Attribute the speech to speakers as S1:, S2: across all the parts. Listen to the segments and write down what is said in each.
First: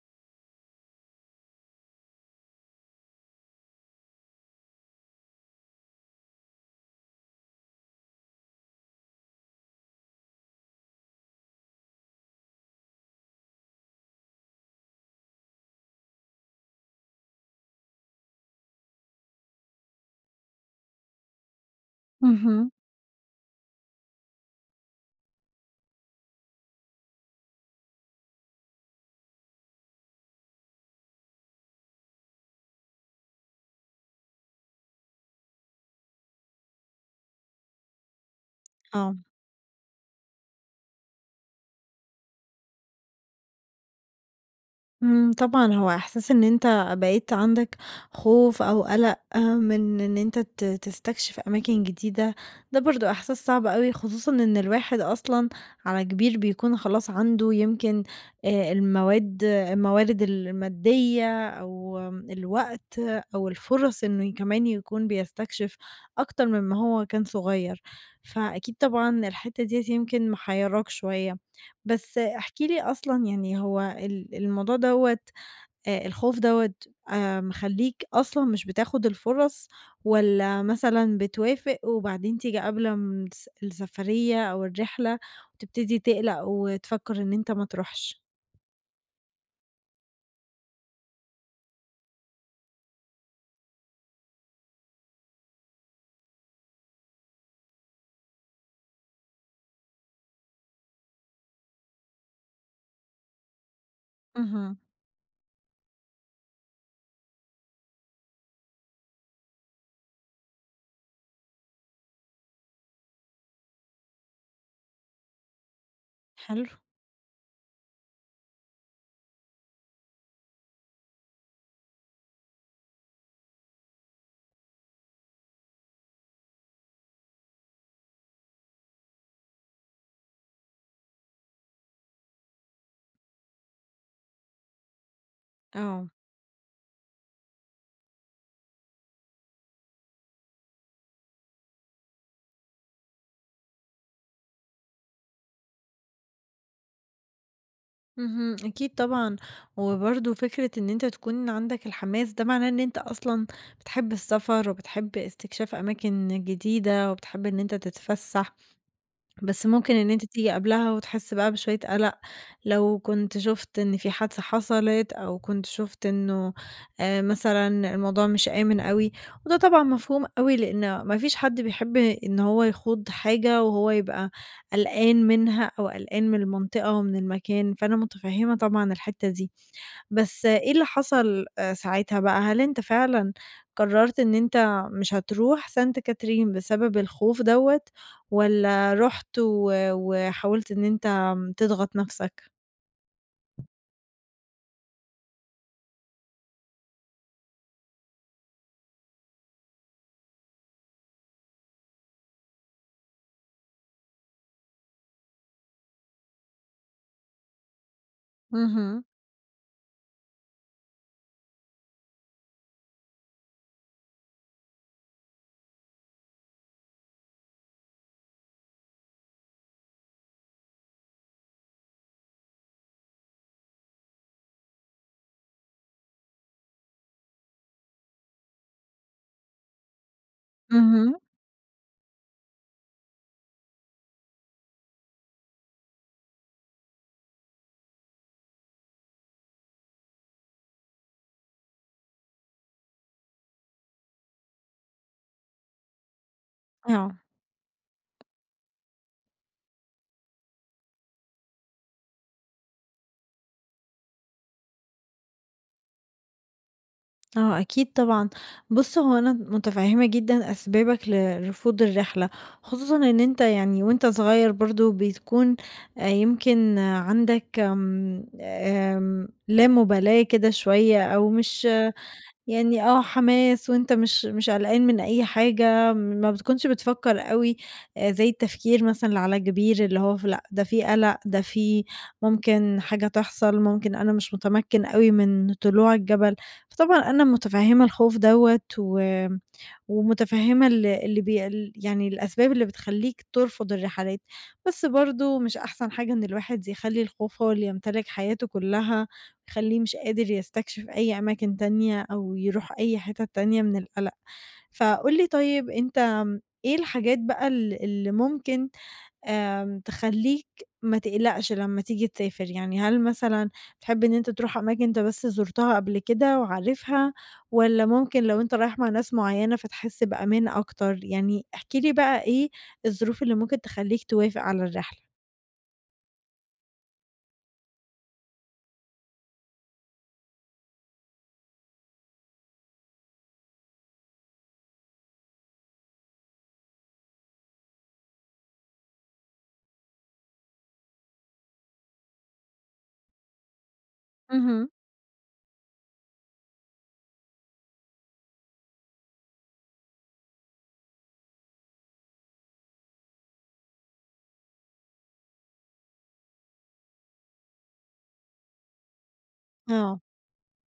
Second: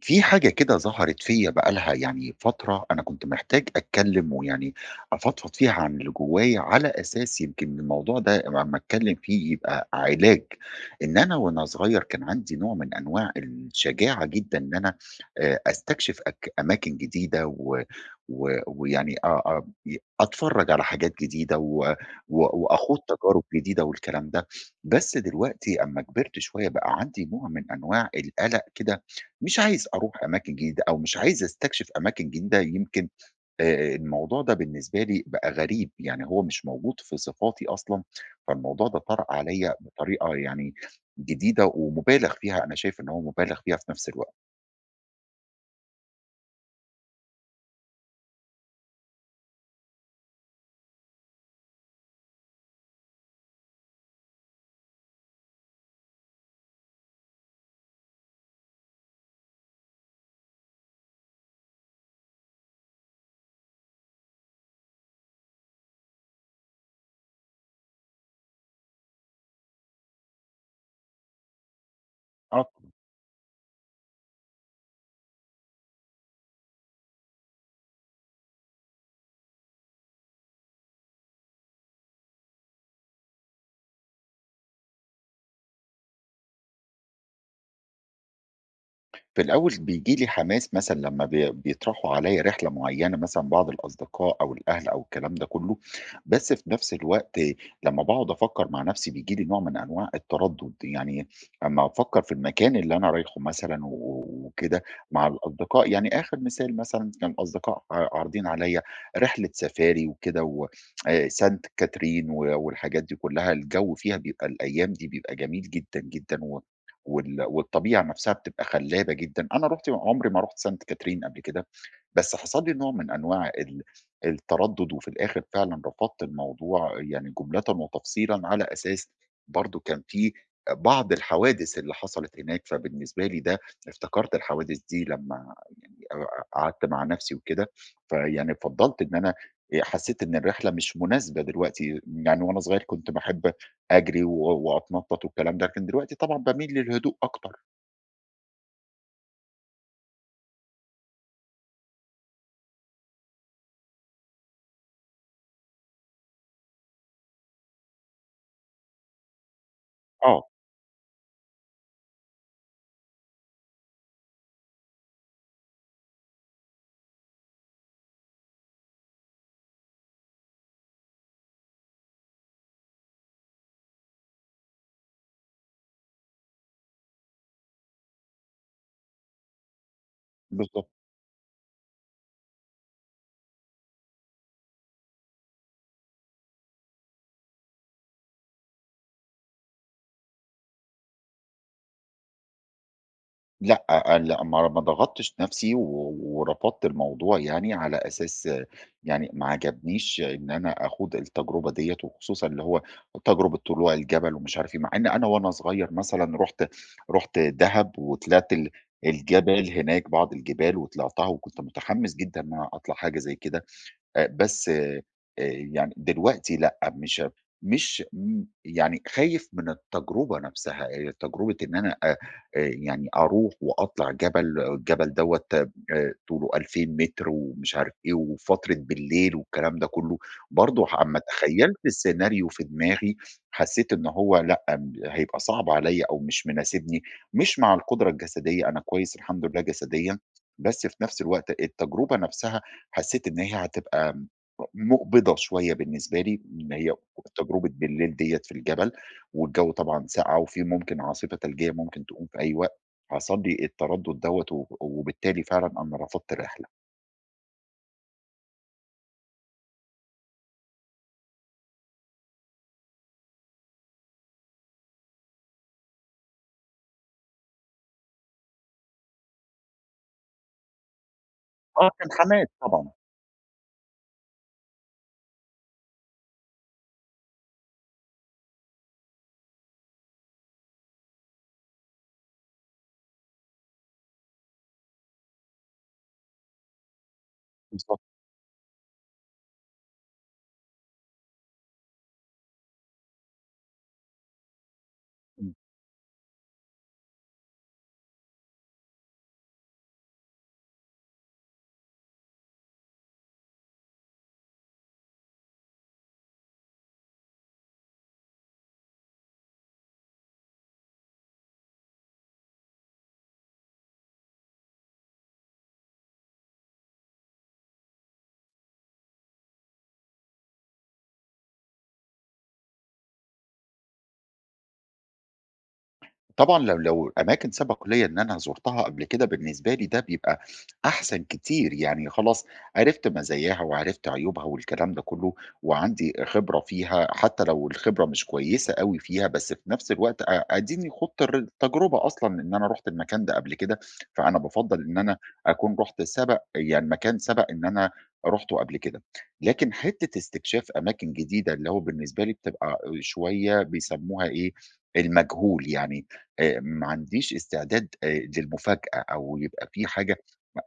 S1: في حاجة كده ظهرت فيّا بقى لها يعني فترة، أنا كنت محتاج أتكلّم ويعني أفضفض فيها عن اللي جوايا، على أساس يمكن الموضوع ده لمّا أتكلّم فيه يبقى علاج. إن أنا وأنا صغير كان عندي نوع من أنواع الشجاعة جدًا إن أنا أستكشف أماكن جديدة و و ويعني أ أ ي أتفرّج على حاجات جديدة و
S2: اهم،
S1: وأخوض تجارب جديدة والكلام ده. بس دلوقتي أمّا كبرت شوية بقى عندي نوع من أنواع القلق كده، مش عايز أروح أماكن جديدة أو مش عايز أستكشف أماكن جديدة، يمكن الموضوع ده بالنسبة لي بقى غريب، يعني هو مش موجود في صفاتي أصلًا، فالموضوع ده
S2: آه،
S1: طَرَأ عليّا بطريقة يعني جديدة ومُبالغ فيها، أنا شايف إن هو مُبالغ فيها في نفس الوقت.
S2: إمم، طبعًا هو إحساس إن أنت بقيت عندك خوف أو قلق آه، من إن أنت تستكشف أماكن جديدة، ده برضه إحساس صعب أوي، خصوصًا إن الواحد أصلًا على كبير بيكون خلاص عنده يمكن الموارد المادية أو الوقت أو الفُرَص إنه كمان يكون بيستكشف أكتر مما هو كان صغير، فأكيد طبعًا الحتّة ديّة يمكن محيّراك شوية. بس احكِ
S1: آه،
S2: لي أصلًا يعني هو الموضوع دوّة الخوف دوّة مخلّيك أصلًا مش بتاخد الفُرَص والّا مثلًا بتوافق وبعدين تيجي قبل م السفرية أو الرحلة وتبتدي تقلق وتفكّر إن أنت ما تروحش؟
S1: في الأول بييجي لي حماس مثلًا لمّا بيطرحوا عليّا رحلة معيّنة مثلًا بعض الأصدقاء أو الأهل أو الكلام ده كلّه، بس في نفس الوقت لمّا باقعد أفكّر مع نفسي بييجي لي نوع من أنواع التردُّد، يعني أمّا أفكّر في المكان اللي أنا رايحه مثلًا
S2: اهم،
S1: وكده مع الأصدقاء، يعني آخر مثال مثلًا كان الأصدقاء عارضين عليّا رحلة سفاري وكده و سانت كاترين والحاجات دي كلّها، الجو فيها بيبقى الأيام دي بيبقى جميل جدًا، جدًا و
S2: حلو،
S1: وال والطبيعة نفسها بتبقى خلابة جدًا، أنا رُحت عمري ما رُحت سانت كاترين قبل كده، بس حصل لي نوع من أنواع التردد، وفي الآخر فعلًا رفضت الموضوع يعني جملةً وتفصيلًا، على أساس برضه كان في بعض الحوادث اللي حصلت هناك، فبالنسبة لي ده افتكرت الحوادث دي لمّا يعني
S2: آه،
S1: ق قعدت مع نفسي وكده، فيعني فضّلت إن أنا حسيت إن الرحلة مش مناسبة دلوقتي، يعني وأنا صغير كنت باحب أجري وأتنطط والكلام ده، لكن دلوقتي طبعًا باميل للهدوء أكتر.
S2: اهم، أكيد طبعًا، وبرضه فكرة إن أنت تكون عندك الحماس ده معناه إن أنت أصلًا بتحب السفر وبتحب استكشاف أماكن جديدة وبتحب إن أنت تتفسّح، بس ممكن إن أنتِ
S1: آه،
S2: تيجي قبلها وتحسّي بقى بشوية قَلَق، لو كنت شُفت إن في حادثة حصلت أو كنت شُفت إنه مثلًا الموضوع مش آمن أوي، وده طبعًا مفهوم أوي لإن ما فيش حد بيحب إن هو يخوض حاجة وهو يبقى قلقان منها أو قلقان من المنطقة ومن المكان، فأنا متفهّمة طبعًا الحتّة دي. بس إيه اللي
S1: بالضبط.
S2: حصل ساعتها بقى؟ هل أنت فعلًا قررت إن أنت مش هتروح سانت كاترين بسبب الخوف دوّة، والّا رُحت وحاولت إن أنت تضغط نفسك؟
S1: لأ، لأ ما ضغطتش نفسي ورفضت الموضوع يعني على أساس آه، يعني ما عجبنيش إن أنا أخوض التجربة ديّة، وخصوصًا اللي هو تجربة طلوع الجبل ومش عارف إيه، مع إن أنا وأنا صغير مثلًا رُحت دهب وطلعت
S2: اهم،
S1: الجبال هناك، بعض الجبال وطلعتها وكنت متحمس جدًا إن أنا أطلع حاجة زي كده. بس يعني دلوقتي لأ، مش يعني خايف من التجربة نفسها، تجربة إن أنا أ يعني أروح وأطلع جبل، آه، الجبل دوّة طوله 2000 متر ومش عارف إيه، وفترة بالليل والكلام ده كله، برضه
S2: اهم.
S1: أمّا تخيّلت السيناريو في دماغي، حسّيت إن هو لأ، هيبقى صعب عليّا أو مش مناسبني، مش مع القدرة الجسدية، أنا كويس الحمد لله جسديًا، بس في نفس الوقت التجربة نفسها حسيت إن هي هتبقى مُقبِضة شوية بالنسبة لي، إن هي
S2: آه،
S1: تجربة بالليل ديّة في الجبل، والجو طبعًا ساقعة وفي ممكن عاصفة ثلجية ممكن تقوم في أي وقت، حصل لي التردُّد دوّة، وبالتالي فعلًا أنا رفضت الرحلة.
S2: آه أكيد طبعًا. بُص هو أنا متفهمة جدًا أسبابك لرفض الرحلة، خصوصًا إن أنت يعني وأنت صغير برضه بتكون يمكن آه، عندك آمم، لا مبالاة كده شوية أو مش
S1: آه، كان حماس
S2: يعني
S1: طبعًا،
S2: آه، حماس وأنت مش قلقان من أي حاجة، ما بتكونش بتفكّر أوي زي التفكير مثلًا اللي على الكبير، اللي هو لأ ده في قلق، ده في ممكن حاجة تحصل، ممكن أنا مش متمكن أوي من طلوع الجبل، فطبعًا أنا متفهّمة
S1: بالضبط.
S2: الخوف دوّة ومتفهّمة ال اللي بي ال يعني الأسباب اللي بتخلّيك ترفض الرحلات، بس برضه
S1: إمم.
S2: مش أحسن حاجة إن الواحد يخلّي الخوف هو اللي يمتلك حياته كلّها. يخلّيه مش قادر يستكشف أي أماكن تانية أو يروح أي حتت تانية من القلق. فقُل لي طيب أنت آمم، إيه الحاجات بقى اللي ممكن آمم، تخلّيك ما تقلقش لمّا تيجي تسافر؟ يعني هل مثلًا بتحب إن أنت تروح أماكن أنت بس زُرتها قبل كده وعارفها، والّا ممكن لو أنت رايح مع ناس معيّنة فتحس بأمان أكتر؟ يعني احكِ لي بقى إيه الظروف اللي ممكن تخلّيك توافق على الرحلة؟
S1: طبعًا لو أماكن سبق ليّا إن أنا زُرتها قبل كده، بالنسبة لي ده بيبقى أحسن كتير، يعني خلاص عرفت مزاياها وعرفت عيوبها والكلام ده كلّه، وعندي خبرة فيها، حتى لو الخبرة مش كويسة أوي فيها، بس في نفس الوقت أديني خُضت التجربة أصلًا إن أنا رُحت المكان ده قبل كده، فأنا
S2: اهم.
S1: بافضّل إن أنا أكون رُحت سبق يعني مكان سبق إن أنا رُحته قبل كده. لكن حتّة استكشاف أماكن جديدة، اللي هو بالنسبة لي بتبقى شوية بيسموها إيه، المجهول، يعني ما عنديش استعداد للمفاجأة أو يبقى في
S2: آه.
S1: حاجة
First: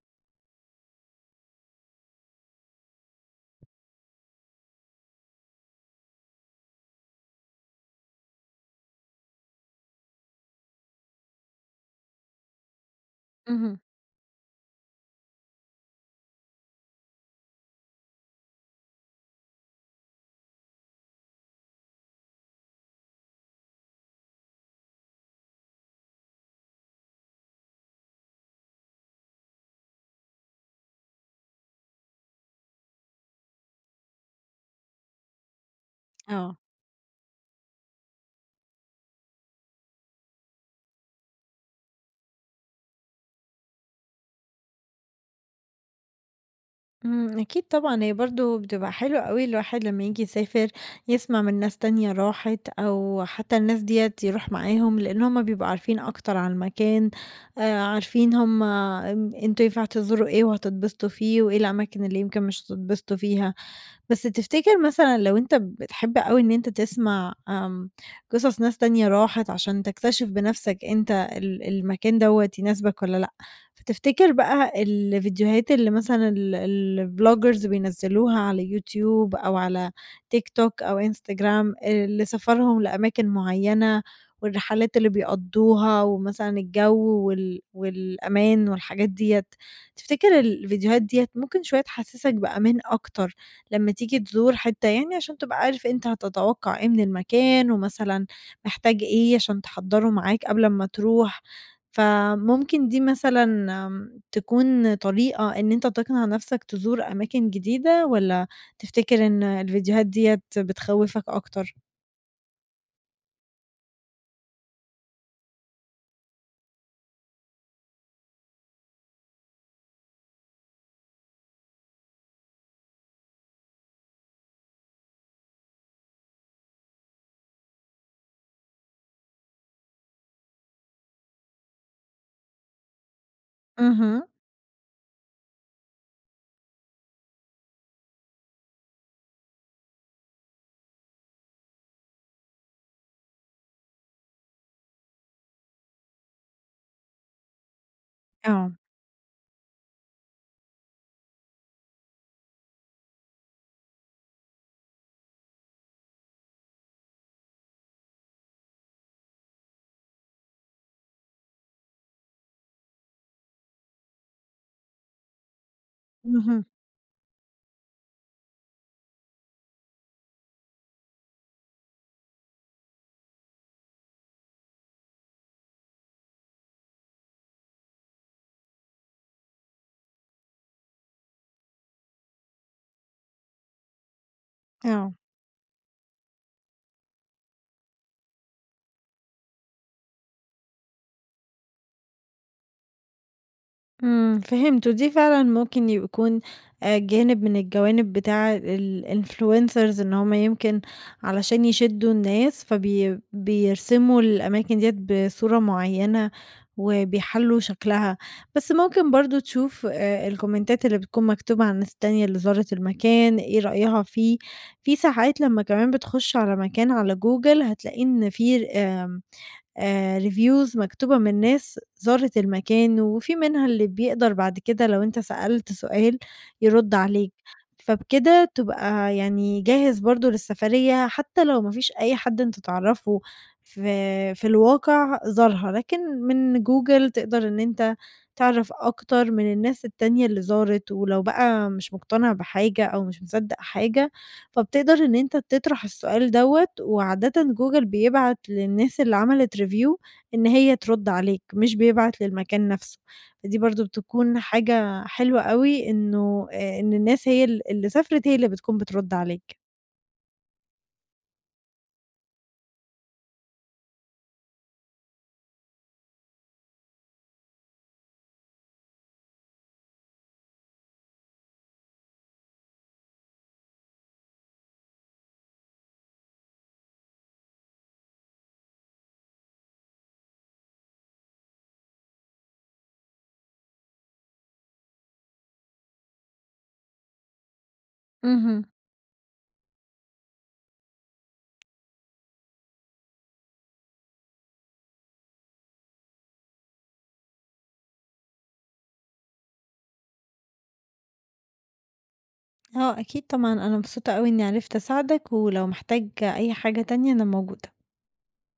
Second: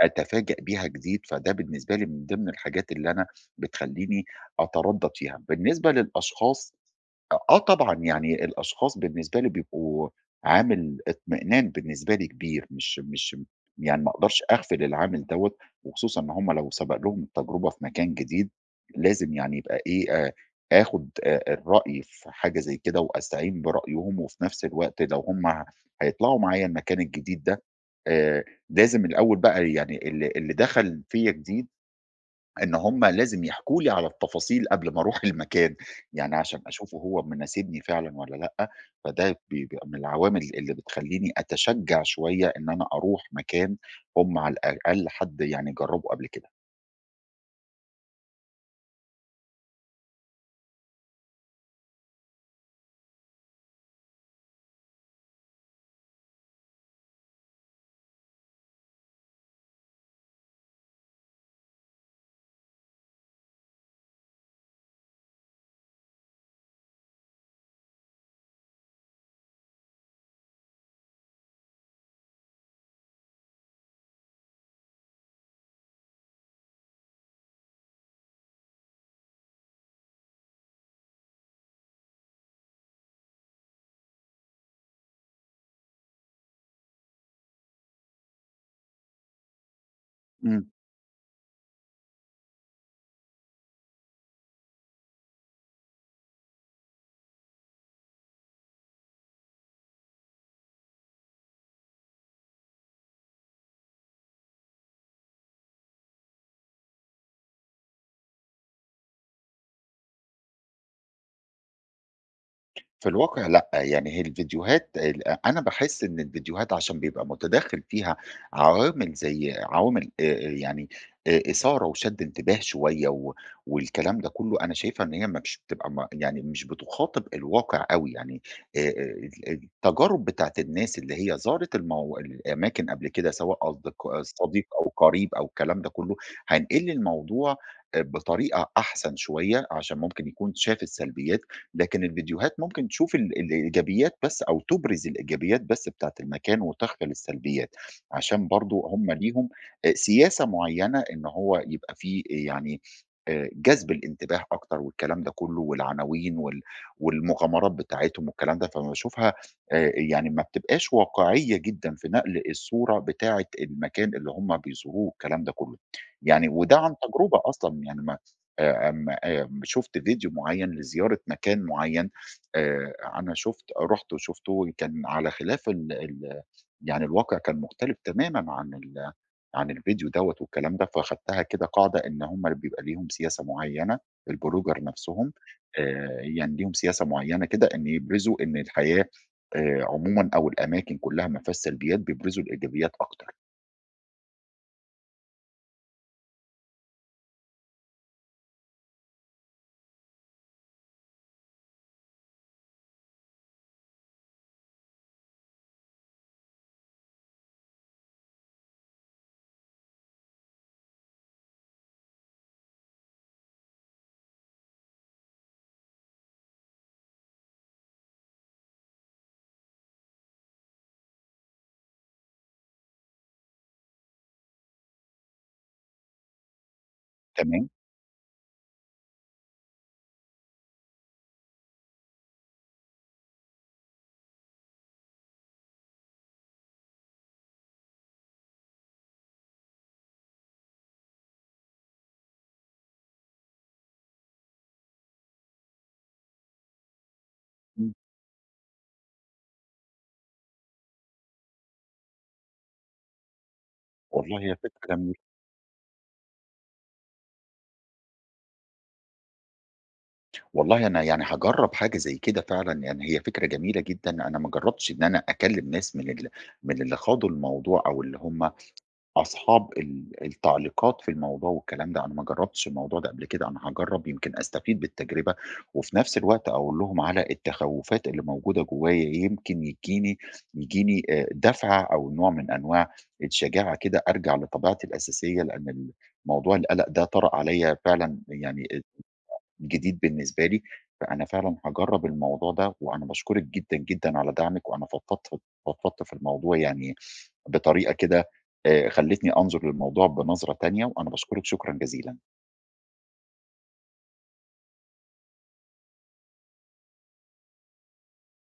S1: أتفاجأ بيها جديد، فده بالنسبة لي من ضمن الحاجات اللي أنا بتخلّيني أتردّد فيها. بالنسبة للأشخاص، آه طبعًا، يعني الأشخاص بالنسبة لي بيبقوا عامل اطمئنان بالنسبة لي كبير، مش
S2: اهم.
S1: يعني ما أقدرش أغفل العامل دوّة، وخصوصًا إن هم لو سبق لهم التجربة في مكان جديد، لازم يعني يبقى إيه، آخُد الرأي في حاجة زي كده وأستعين برأيهم، وفي نفس الوقت لو هم هيطلعوا معايا المكان الجديد ده، آآ لازم الأول بقى يعني اللي دخل فيّا جديد، إن هم لازم يحكوا لي على التفاصيل قبل ما أروح المكان، يعني
S2: آه.
S1: عشان أشوفه هو مناسبني فعلًا والّا لأ، فده بيبقى من العوامل اللي بتخلّيني أتشجع شوية إن أنا أروح مكان هم على الأقل حد يعني جرّبه قبل كده.
S2: إمم، أكيد طبعًا، هي برضه بتبقى حلوة أوي الواحد لمّا ييجي يسافر يسمع من ناس تانية راحت، أو حتى الناس ديّة يروح معاهم، لإن هُم بيبقوا عارفين أكتر عن المكان، عارفين هُم آمم، أنتم ينفع تزوروا إيه وهتتبسطوا فيه، وإيه الأماكن اللي يمكن مش هتتبسطوا فيها. بس تفتكر مثلًا لو أنت بتحب أوي إن أنت تسمع آمم، قصص ناس تانية راحت عشان تكتشف بنفسك أنت المكان دوّة يناسبك والّا لأ، فتفتكر بقى الفيديوهات اللي مثلًا الvloggers بينزلوها على يوتيوب أو على TikTok أو Instagram اللي سفرهم لأماكن معينة والرحلات اللي بيقضوها ومثلًا الجو والأمان والحاجات ديّة، تفتكر
S1: إمم.
S2: الفيديوهات ديّة ممكن شوية تحسسك بأمان أكتر لمّا تيجي تزور حتّة يعني عشان تبقى عارف أنت هتتوقّع إيه من المكان، ومثلًا محتاج إيه عشان تحضّره معاك قبل أمّا تروح، فممكن دي مثلًا آمم تكون طريقة إن أنت تقنع نَفْسك تزور أماكن جديدة والّا تفتكر إن الفيديوهات ديّة بتخوّفك أكتر؟
S1: في الواقع لأ، يعني هي الفيديوهات ال أنا باحس إن الفيديوهات عشان بيبقى متداخل فيها عوامل يعني إثارة وشَد انتباه شوية والكلام ده كلّه، أنا شايفها إن هي مش بتبقى يعني مش بتخاطب الواقع أوي، يعني التجارب بتاعة الناس اللي هي زارت الأماكن قبل كده سواء
S2: اهم.
S1: صديق أو قريب أو الكلام ده كلّه، هينقل لي الموضوع بطريقة أحسن شوية عشان ممكن يكون شاف السلبيات، لكن الفيديوهات ممكن تشوف الإيجابيات بس أو تُبرز الإيجابيات بس بتاعة المكان وتغفل السلبيات، عشان
S2: آه،
S1: برضه هم ليهم سياسة معيّنة إن هو يبقى في يعني جذب الانتباه أكتر والكلام ده كُلّه، والعناوين والمغامرات بتاعتهم والكلام ده، فباشوفها يعني ما بتبقاش واقعية جدًا في نقل الصورة بتاعة المكان اللي هم بيظهروه والكلام ده كُلّه، يعني
S2: اهم،
S1: وده عن تجربة أصلًا يعني آمم آمم شُفت فيديو معيّن لزيارة مكان معيّن، أنا شُفت رُحت وشُفته كان على خلاف ال ال يعني الواقع كان مختلف تمامًا عن عن الفيديو دوّة والكلام ده، فاخدتها كده قاعدة إن هم بيبقى ليهم سياسة معيّنة، البلوجر
S2: آه.
S1: نَفْسهم يعني ليهم سياسة معيّنة كده إن يبرزوا إن الحياة عمومًا أو الأماكن كُلّها ما فيهاش سلبيات، بيبرزوا الإيجابيات أكتر،
S2: إمم، فهمت، ودي فعلًا ممكن يكون جانب من الجوانب بتاع الinfluencers إن هُم يمكن علشان يشدّوا الناس بيرسموا الأماكن ديّة بصورة معيّنة وبيحَلّوا شكلها، بس ممكن برضه تشوف الكومنتات اللي بتكون مكتوبة عن الناس التانية اللي زارت المكان، إيه رأيها فيه، في ساعات لمّا كمان بتخُش على مكان على جوجل هتلاقي إن في reviews مكتوبة من ناس زارت المكان، وفي منها اللي بيقدر بعد كده لو أنت سألت سؤال يرُد عليك،
S1: تمام،
S2: فبكده تبقى يعني جاهز برضه للسفرية، حتى لو ما فيش أي حد أنت تعرفه في الواقع زارها، لكن من جوجل تقدر إن أنت تعرف أكتر من الناس التانية اللي زارت، ولو بقى مش مقتنع بحاجة أو مش مصدق حاجة فبتقدر إن أنت تطرح السؤال دوّة، وعادةً جوجل
S1: إمم،
S2: بيبعت للناس اللي عملت review إن هي ترد عليك، مش بيبعت للمكان نفسه، فدي برضه بتكون
S1: والله هي فكرة
S2: حاجة
S1: جميلة.
S2: حلوة أوي إنه إن الناس هي اللي سافرت هي اللي بتكون بترد عليك.
S1: والله أنا يعني هاجرّب حاجة زي كده فعلًا، يعني هي فكرة جميلة جدًا، أنا ما جرّبتش إن أنا أكلّم ناس من اللي خاضوا الموضوع أو اللي هم أصحاب التعليقات في الموضوع والكلام ده، أنا ما جرّبتش الموضوع ده قبل كده، أنا هاجرّب يمكن أستفيد بالتجربة، وفي نفس الوقت أقول لهم على التخوّفات اللي موجودة جوايا، يمكن يجيني دَفعة أو نوع من أنواع الشجاعة كده أرجع لطبيعتي الأساسية، لأن موضوع القلق ده طَرَأ عليّا فعلًا
S2: اهم.
S1: يعني جديد بالنسبة لي، فأنا فعلًا هاجرّب الموضوع ده، وأنا باشكرِك جدًا، جدًا على دعمِك، وأنا فضفضت في الموضوع يعني بطريقة كده خلّتني أنظُر للموضوع بنظرة تانية، وأنا باشكرِك شكرًا جزيلًا.
S2: آه أكيد طبعًا، أنا مبسوطة أوي إني عرفت أساعدك، ولو محتاج أي حاجة تانية أنا موجودة.